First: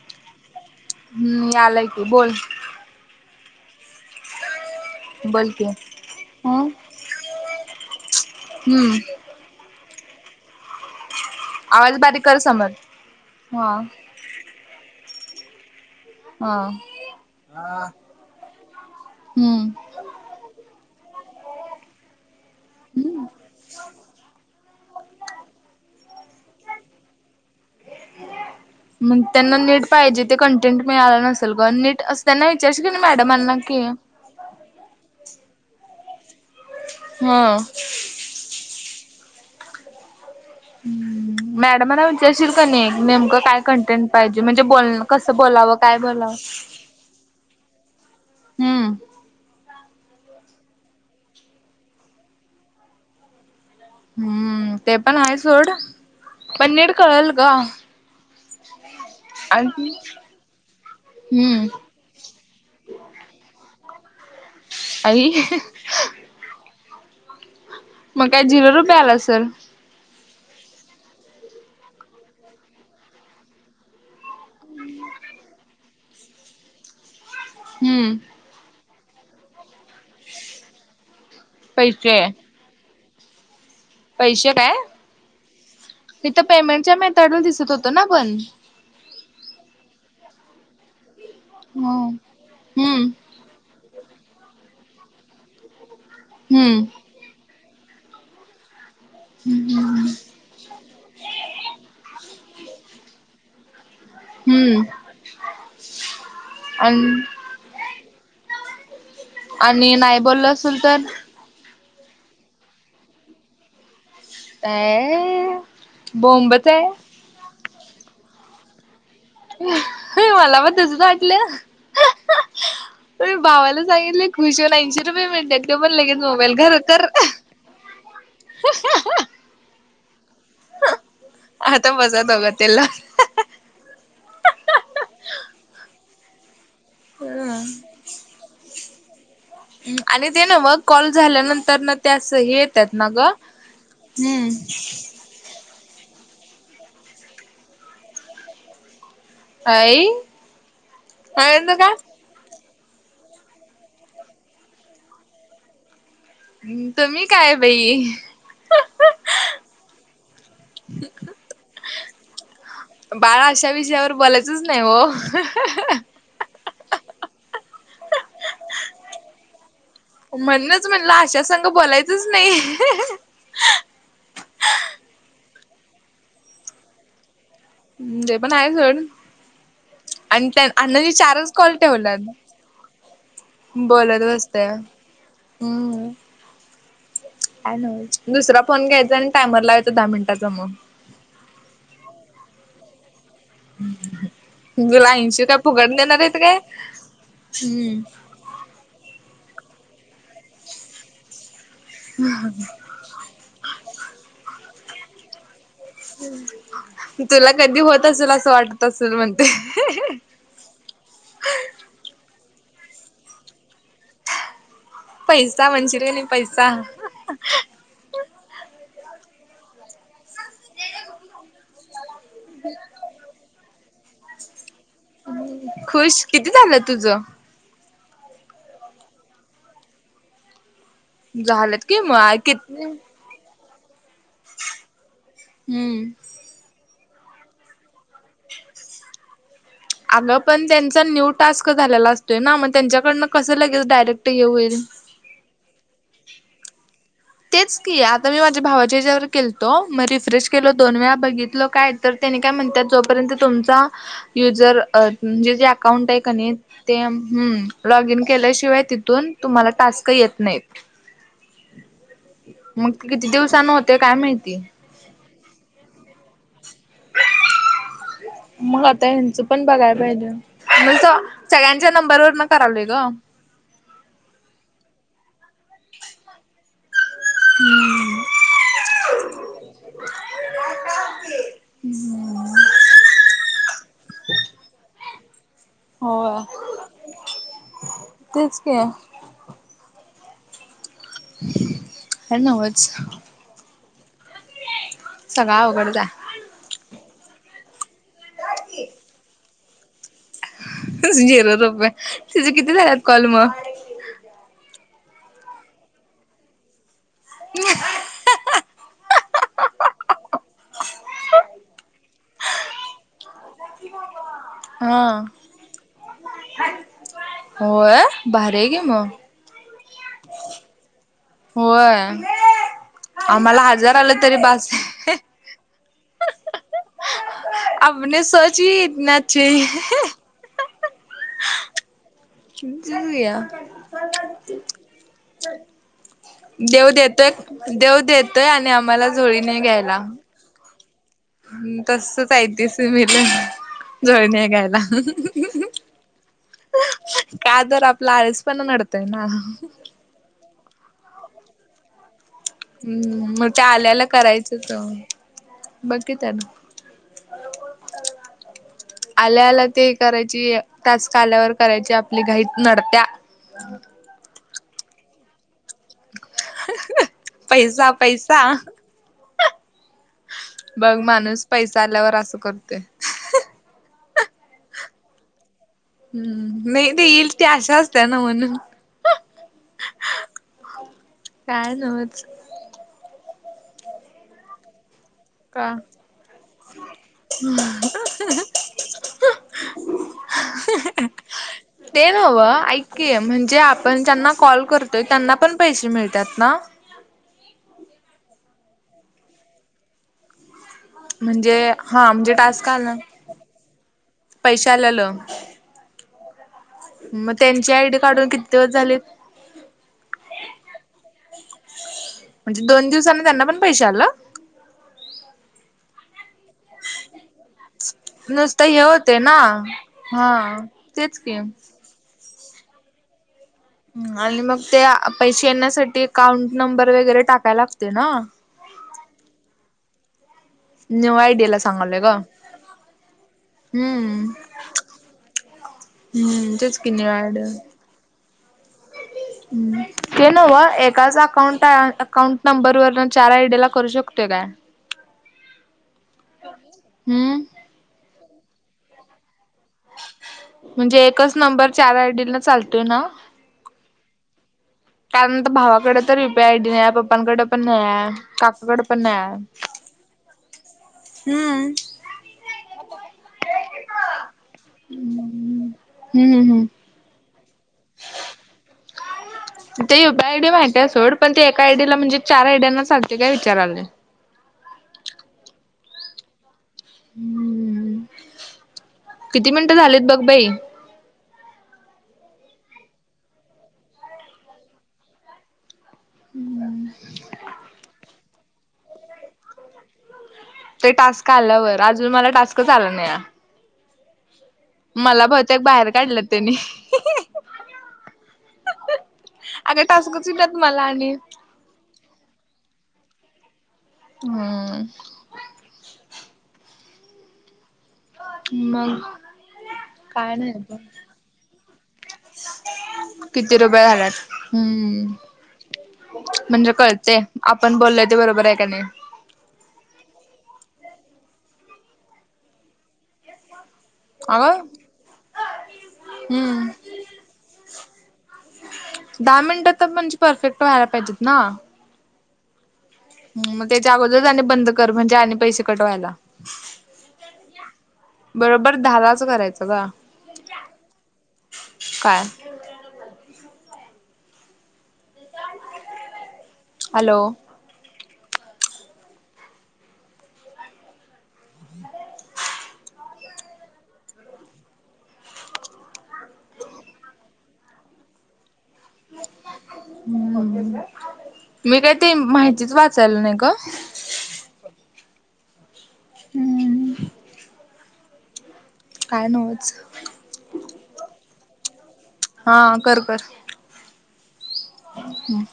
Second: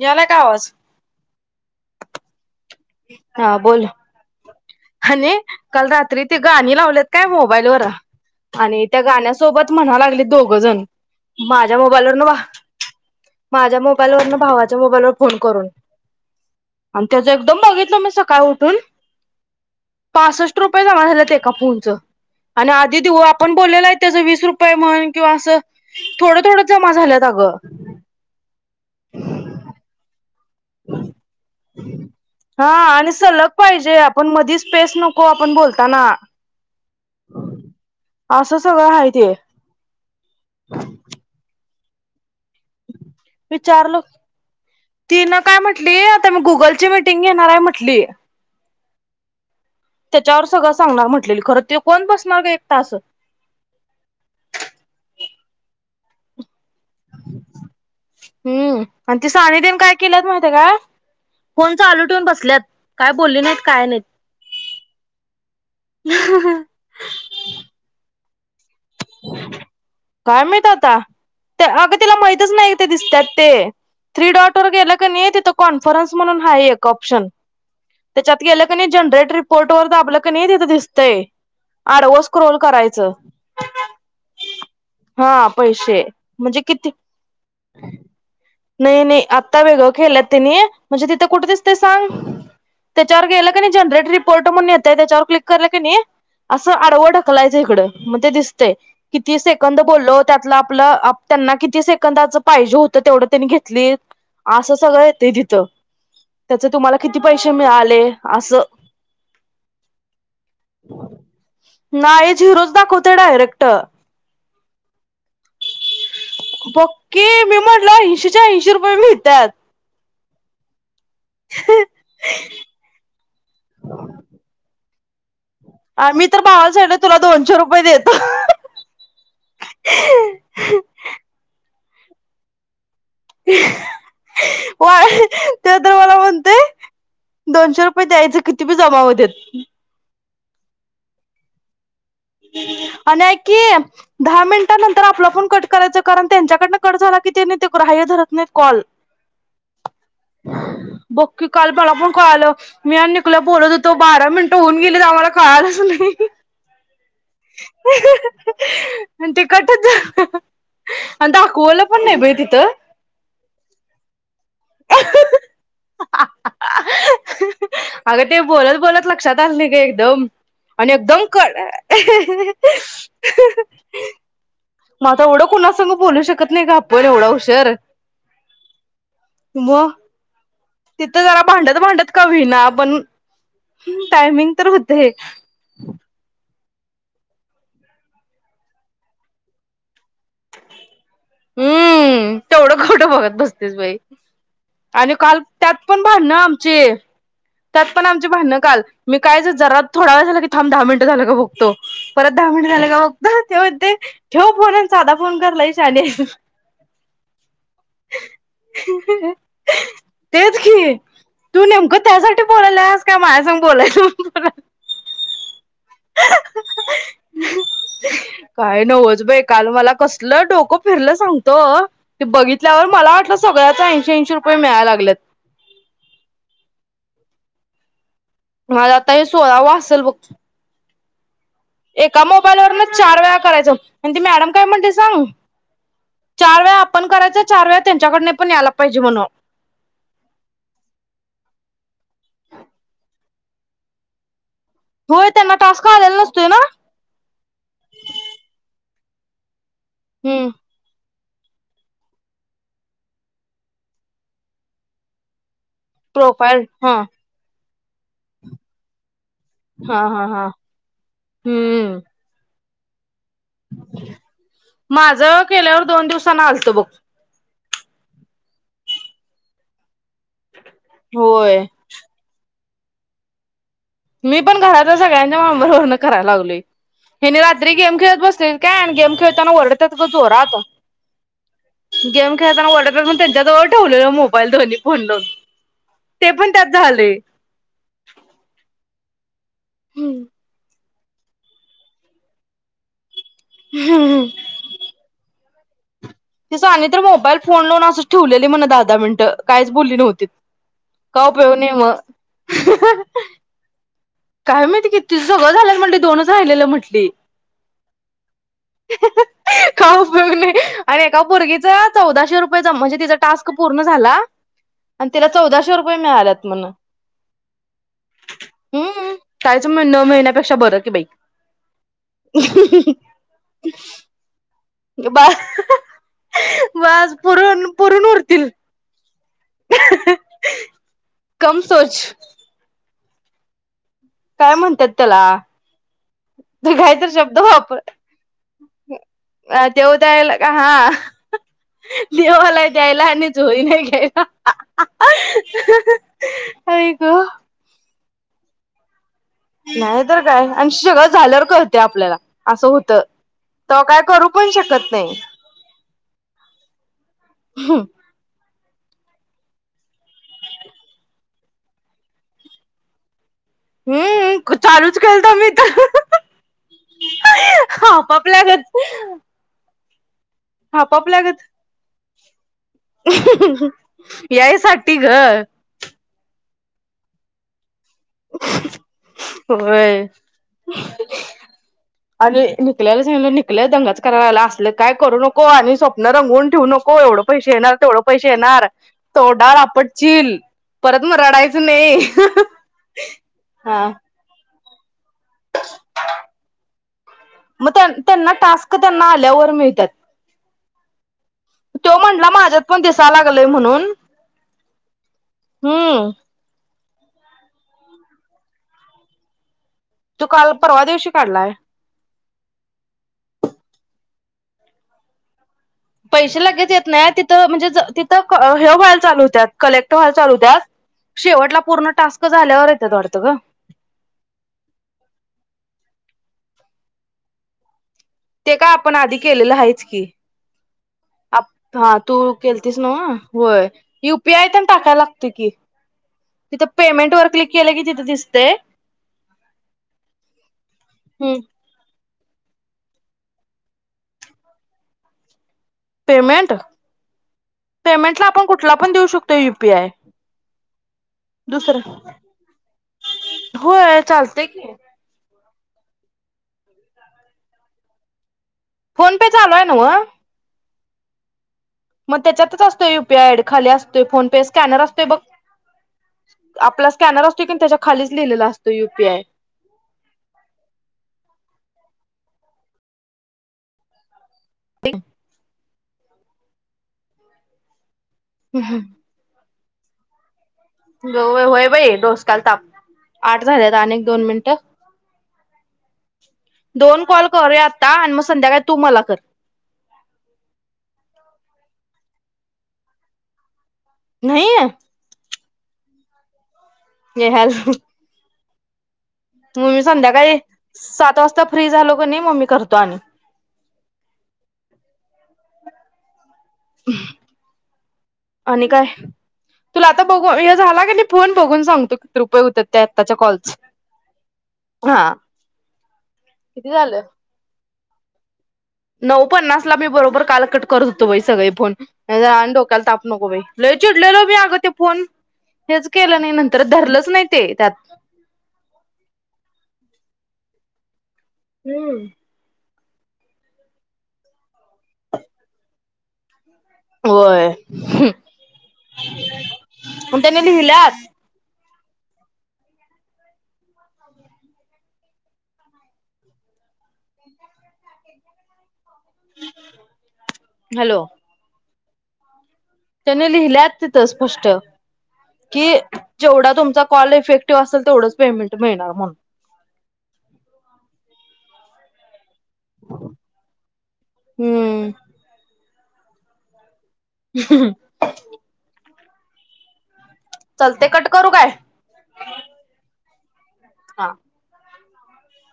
याय ला का आवाज? हम्म आलाय बोल हा बोल आणि बोल की काल रात्री ते गाणी लावलेत काय मोबाईल वर आणि हम्म त्या गाण्यासोबत म्हणाला ले दो जन माझ्या आवाज मोबाईलवरन बारीक कर समज हा माझ्या मोबाईलवरन भावाच्या मोबाईलवर फोन करून हा आणि त्याचा एक एकदम बघितल मी सकाळी उठून हम्म पासष्ट रुपये दा झाल ते एका फोनचं आणि आधी देऊ आपण बोललेला आहे त्याचं वीस रुपये म्हण किंवा, अस थोडं थोड जमा झालंत अगं मग त्यांना नीट पाहिजे ते कंटेंट मिळाला नसेल ग नीट असं त्यांना हा विचारशील की नाही आणि सलग मॅडमांना की पाहिजे, आपण मधीच पेस नको आपण बोलताना हा. सगळ आहे ते हम्म. मॅडमना वि विचारशील का नाही, नेमकं काय विचारलं कंटेंट पाहिजे म्हणजे, ब ती कस न बोलावं म्हटली काय आता बोलावं मी गुगलची मिटिंग घेणार आहे म्हटली हम्म. त्याच्यावर सगळं सांगणार म्हटलेल, खरं ते कोण बसणार का एक तास हम्म ते पण आहे सोड पण नीट कळल ग हम्म आणि ति सान देन आणि काय केल्यात माहिती का हम्म फोन चालू ठेऊून बसल्यात, काय बोलली नाहीत काय नाहीत आई मग काय जिरो रु मिळाला असल काय माहित आता अगं तिला माहितच नाही इथे दिसतात ते थ्री डॉट वर गेलं का नाही तिथं कोण फॉर्म्स म्हणून हा एक ऑप्शन हम्म त्याच्यात गेलं का नाही जनरेट रिपोर्ट डोर दाबलं की, नाही तिथं दिसतंय, आडव पैसे सक्रोल करायचं पैसे काय हा पैसे तिथं म्हणजे किती, पेमेंटच्या मेथडला दिसत होतं ना पण नाही नाही आता वेगळ केल्यात त्यांनी म्हणजे ती ते कुठे दिसते ह सांग, हम्म त्याच्यावर गेलं का नाही, जनरेट रिपोर्ट म्हणून येत ते त्या च्यावर क्लिक करलं की नाही. असं हम्म आडव ढकलाच. दे इकडं मते दिसतय. तेय किती सेकंद बोललो, त्यातलं आपलं त्यांना किती सेकंदाच पाहिजे होतं. तेवढं त्यांनी घेत क्लिप असं हम्म सगळं ते तिथं त्याच तुम्हाला किती आणि पैसे मिळाले असं. आणि नाही बोलल असेल तर. नाही झिरोच दाखवतय डायरेक्ट ट अ बोंबच आहे पके मीम ऐंशी चे ऐंशी रुपए मिळ ह. हो मला वाट. तसं वाटलं मी भावाला सांगितलय खुश होऊन ऐंशी. रुपए मिळत्यात. आम्ही तर भावाला सांगितले तुला दोनशे रुपये देतो. ह आता मजा दोगतला. व त्यो तर मला. ते. दोनशे रुपये द्यायचं किती. ते बी जमा होत्यात. ह आणि ते नव मग कॉल झाल्यानंतरन. आणि ऐक की दहा हम्म मिनिटानंतर आपला पण कट करायच कारण त्यांच्याकडनं कट झाला की ते ग्राहय धरत नाही कॉल आई बक्की काल अ मला का पण कळालं. मी आणि निखल्या बोलत हो तो बारा मिनटं होऊन गेले तर आम्हाला कळालच नाही. हम् आणि ते कटच झालं. आणी दाखवलं. कोण नाही बाई तिथ. बाळा अशा विषयावर बोलायचच नाही हो. अगं ते बोलत बोलत लक्षात आले का एक. म्हणून मला अशा संगट बोलायचं अशा संगट बोलायचं ह म आता एवढं कोुणास बोलू शकत नाही का आपण एवढा उशीर हम् ते पण आहे सोड मग आणि त्या अण्णांनी तिथं जरा चारच कॉल भांडत भांडत ठेवल्यात कावी ना पण बोलत टायमिंग बसतोय तर होत हम्म दुसरा फोन घ्यायचा आणि टायमर लावायचा दहा मिनिटाचा मग हम्म तेवढं खोटं बघत बसतेस बाई तुला आणि काल ऐंशी काय त्यात फुकट पण देणार बाार आहेत ना काय आमचे त्यात पण हम्म आमची बणं काल मी कायच जरात थडा व झाला क ां दहा मिनट झालं ग बग ो परत दहा मिनट झाले का बघ तेव ते ठेव जदा फोन करलाई तुला कधी होत असेल असं वाटत असेल म्हणते बोला का माझ्यास बोलाय पैस म्हणशरे नाही पैसा काय नव्हच बाई काल मला कस डोकं फिरलं सांगत ते बघितल्यावर मला वाटलं सगळ्याच इंश रय मेळा लाग खुश किती झालं तुझ ह आता हे सोला व असल ब झालंत कि एका मग किती मोबाईलवररनच चार वेळा करायच आणि ते मॅडम काय म्हणते सांग हम्म चार वेळा आपण करायच चार वेळा त्यांच्याकड पण यायला पाहिजे म्हणून आग पण त्यांचा न्यू टास्क झालेला असतोय ना मग त्यांच्याकडन कस लगे डयरेक्ट ये होईल होय त्यांना टास्का आलेला नसतोय ना तेच की आता मी माझ्या भावाचे जे तो मग रिफ्रेश हम्म केलो दोन वळा बित काय त्या काय म्हणतात जोपर्यंत तुम युजर म्हणे अकाउंट आहे का नाही प्रोफाईल हा ते् लॉग इन केल्याशिवाय तिथून तुम्हाला हा टास्क हा येत हा नाही. मग किती दिवसान होते काय माहिती. माझ केल्यावर दोन दिवसांना आलतं बघ. [inaudible] मग आता हेचं पण बघाय पाहिजे. मग होय सगळ्यांच्या नंबर वर मग करालोय ग. मी पण घरातल्या सगळ्यांच्या मोबाईल वरण कराय लागलोय. हेनी रात्री गेम खेळत बसलेलीत काय, आणि गेम खेळताना वरडत्यात ग जोरात, गेम खेळताना वरडत्यात म्हणून त्यांच्या जवळचं ठेवलेलो मोबाईल दोन्ही फोन लावून. ते होय पण त्यात झालंय. तेच की. काय न्हवच. [inaudible] सगळ अवघडच हाय. ती सोनी तर मोबाईल फोन लावून असच ठेवलेली म्हण दहा दहा मिनट. काहीच बोलली नव्हतीत, झीरो रुपये. तूझ किती झाल्यात कॉल मग? काय माहीती किती? सगळं झाल्यात म्हटली दोनच राहिलेल म्हटली. [inaudible] काय उपयोग नाही. आणि एका पोरगीच चौदाशे रुपये जमा म्हणजे तिचा टास्क पूर्ण झाला आणि हा तिला चौदाशे रुपये मिळाल्यात म्हण. होय भारी आहे की मग हम्म कायच न मिळण्यापेक्षा बरं कि बाई. होय आम्हाला हजार आलं तरी बास आहे. बास बास पुरून पुरून आपणी उरतील. सोच ही इतना [unintelligible] कम सोच तू य [unintelligible] काय म्हणत्यात त्याला? ते देव काही तर देतोय शब्द वापर देव देतोय आणि आम्हाला झोळी नाही देव घ्यायला. द्यायला का हां. देव तसच आहे आलाय ते द्यायला सुमीला आणि झोळी नाही घ्यायला. झोळी नाही घ्यायला आई ग. का तर आपला आळसपणा नडतोय. ना. नाही तर काय? अन शगळ झाल्यावर कळतंय आपल्याला. असं होत हम्म मग त्या तवा काय करू पण शकत नाही. बाकी तर [unintelligible] आल्याल्या ते करायची, टास्क आल्यावर करायची आपलीं घाईत नडत्या. हम्म ख चालूच. केलता मीच. पैसा पैसा हापापल्यागत बघ माणूस हापापल्यागत पैसा आल्यावर असं करतोय. यायसाठी ग. हम्म नाई ते येईल ते असंच. होय काय नव्हच आणि निकल्याल सांगि लय दंगाच करायला असले काय? करू नको का आणि स्वप्न रंगवून ठेवू नको, एवढं पैशे येणारं तेवढं पैशे येणारं तोंडाला आपटशील परत, मगं रडायचं नाई. ते नव्ह ऐक की म्हंजे आपण ज्यांना कॉ कॉल करत त त्यांना पण पैशे मिळत्यात नां? का त्येना आल्यावर मिळत्यात? म्हणजे तो हा म्हणला म्हणजे माझ्यात टास्क पण आला दिसाय लागलय म्हणून पैसे हम्म. म त्यांची आय डी काढून किती दिवस झालेत? तू काल परवा दिवशी काढलाय? म्हंजे दोन दिवसांनी त्यांना पण पैश आलं! पैशे लगेच येत नाय, तिथं म्हणजे ज तिथं क नुसतं हे व्हायल होते चालू ना होत्यात कलेक्ट व्हायला चालू होत्या हा तेच की शेवटला पूर्ण टास्क क झाल्यावर येत्यात वाटतं ग. आणि मग त्या पैशे येण्यासाठी काउंट नंबर वगैरे टाकायला लागतो. ते काय आपण आधी केलल हायच. की. न्यू आय आप डी ला हा सांगाले ग, तू केलतीस नव्ह होय हम्म युपीआय तेन टाकायला लागतय की हम्म तिथं तेच कि न्यू पेमेंट वर आय डी क्लिक केलं की तिथं दिसतय ते नव्हं एकाच हम्म. अकाउंट आ काउंट नंबर वरण चार आय डी ला करूं शकतोय काय? पेमेंट? हम्म पेमेंटला आपण कुठला पण देऊ शकतोय यु पी आय. म्हंजे एकच नंबर चार आय डी ला चालतोय ना? ते [unintelligible] कारण त भावा कड तर यू पी आय डी नाहीय पप्पांकड पण नाहीय का फोन पे चालू आहे नव? हम्. मग त्याच्यातच असतोय U P I. I D खाली असतोय. फोन पे स्कॅनर असतोय बघ हम्म हम्म हम्म. आपला स्कॅनर अस [inaudible] ते U P I. I D माहिती सोड पण ते एका आयडीला म्हणजे चार आयड्यांना चालते काय विचारालोय. ते हम्म. उ हम्. किती मिनटं झालेत बघ बाई. ग होय बाई डोसक्याला ताप आठ झाल्यात अनेक दोन मिनिटं. दोन कॉल करूया आता आणि म [unintelligible] संध्याकाळी तू मला कर. [inaudible] ते टास्क आल्यावर अजून मला टास्कच आला नाहीयाय. नाहीये? तेक बाहेर काढलेत त्यांनी. तुम्ही अगं टास्कच संध्याकाळी येतात मला आणि सात वाजता फ्री झालो कनी म मी करतो आणि. हम्म. [inaudible] [inaudible] आणि काय? मग तुला आता बघू काय नाही हे झाला बघ कनी फोन बघून सांगतो किती रुपये होत्यात त्या आताच्या कॉलचे. किती रुपये झाल्यात हा हम्म किती म्हणजे झालं? कळते आपण बोललोय ते बरोबर आहे का नाही [inaudible] नऊ पन्नास ला मी बरोबर काल कट करत होतो बाई सगळे फोन. हेजा आणि डोक्याला ताप नको बाई लय चिडलेलो मी अगं ते फोन हेच केलं नाही नंतर हम्म धरलंच नाही ते त्यात दहा मिनटात म्हणजे परफेक्ट व्हायला पाहिजेत. हम्म. ह मग त्याच्या अगोदरच आणि बंद कर म्हणजे आणि पैसे कट व्हायला. होय हुं बरोबर दहालाच करायचं ग [inaudible] पण त्यांनी लिहल्यात काय? [inaudible] हॅलो [inaudible] हॅलो [inaudible] त्यांनी लिहिल्या तिथं स्पष्ट कि जेवढा तुमचा कॉल इफेक्टिव्ह असेल तेवढंच पेमेंट मिळणार म्हणून. हम्म. मी काय [unintelligible] माहितीच वाचायला नाही गं. हम्म हम्म. [inaudible] काय नव्हच चलतय कट करू काय. हा कर कर हा हम्म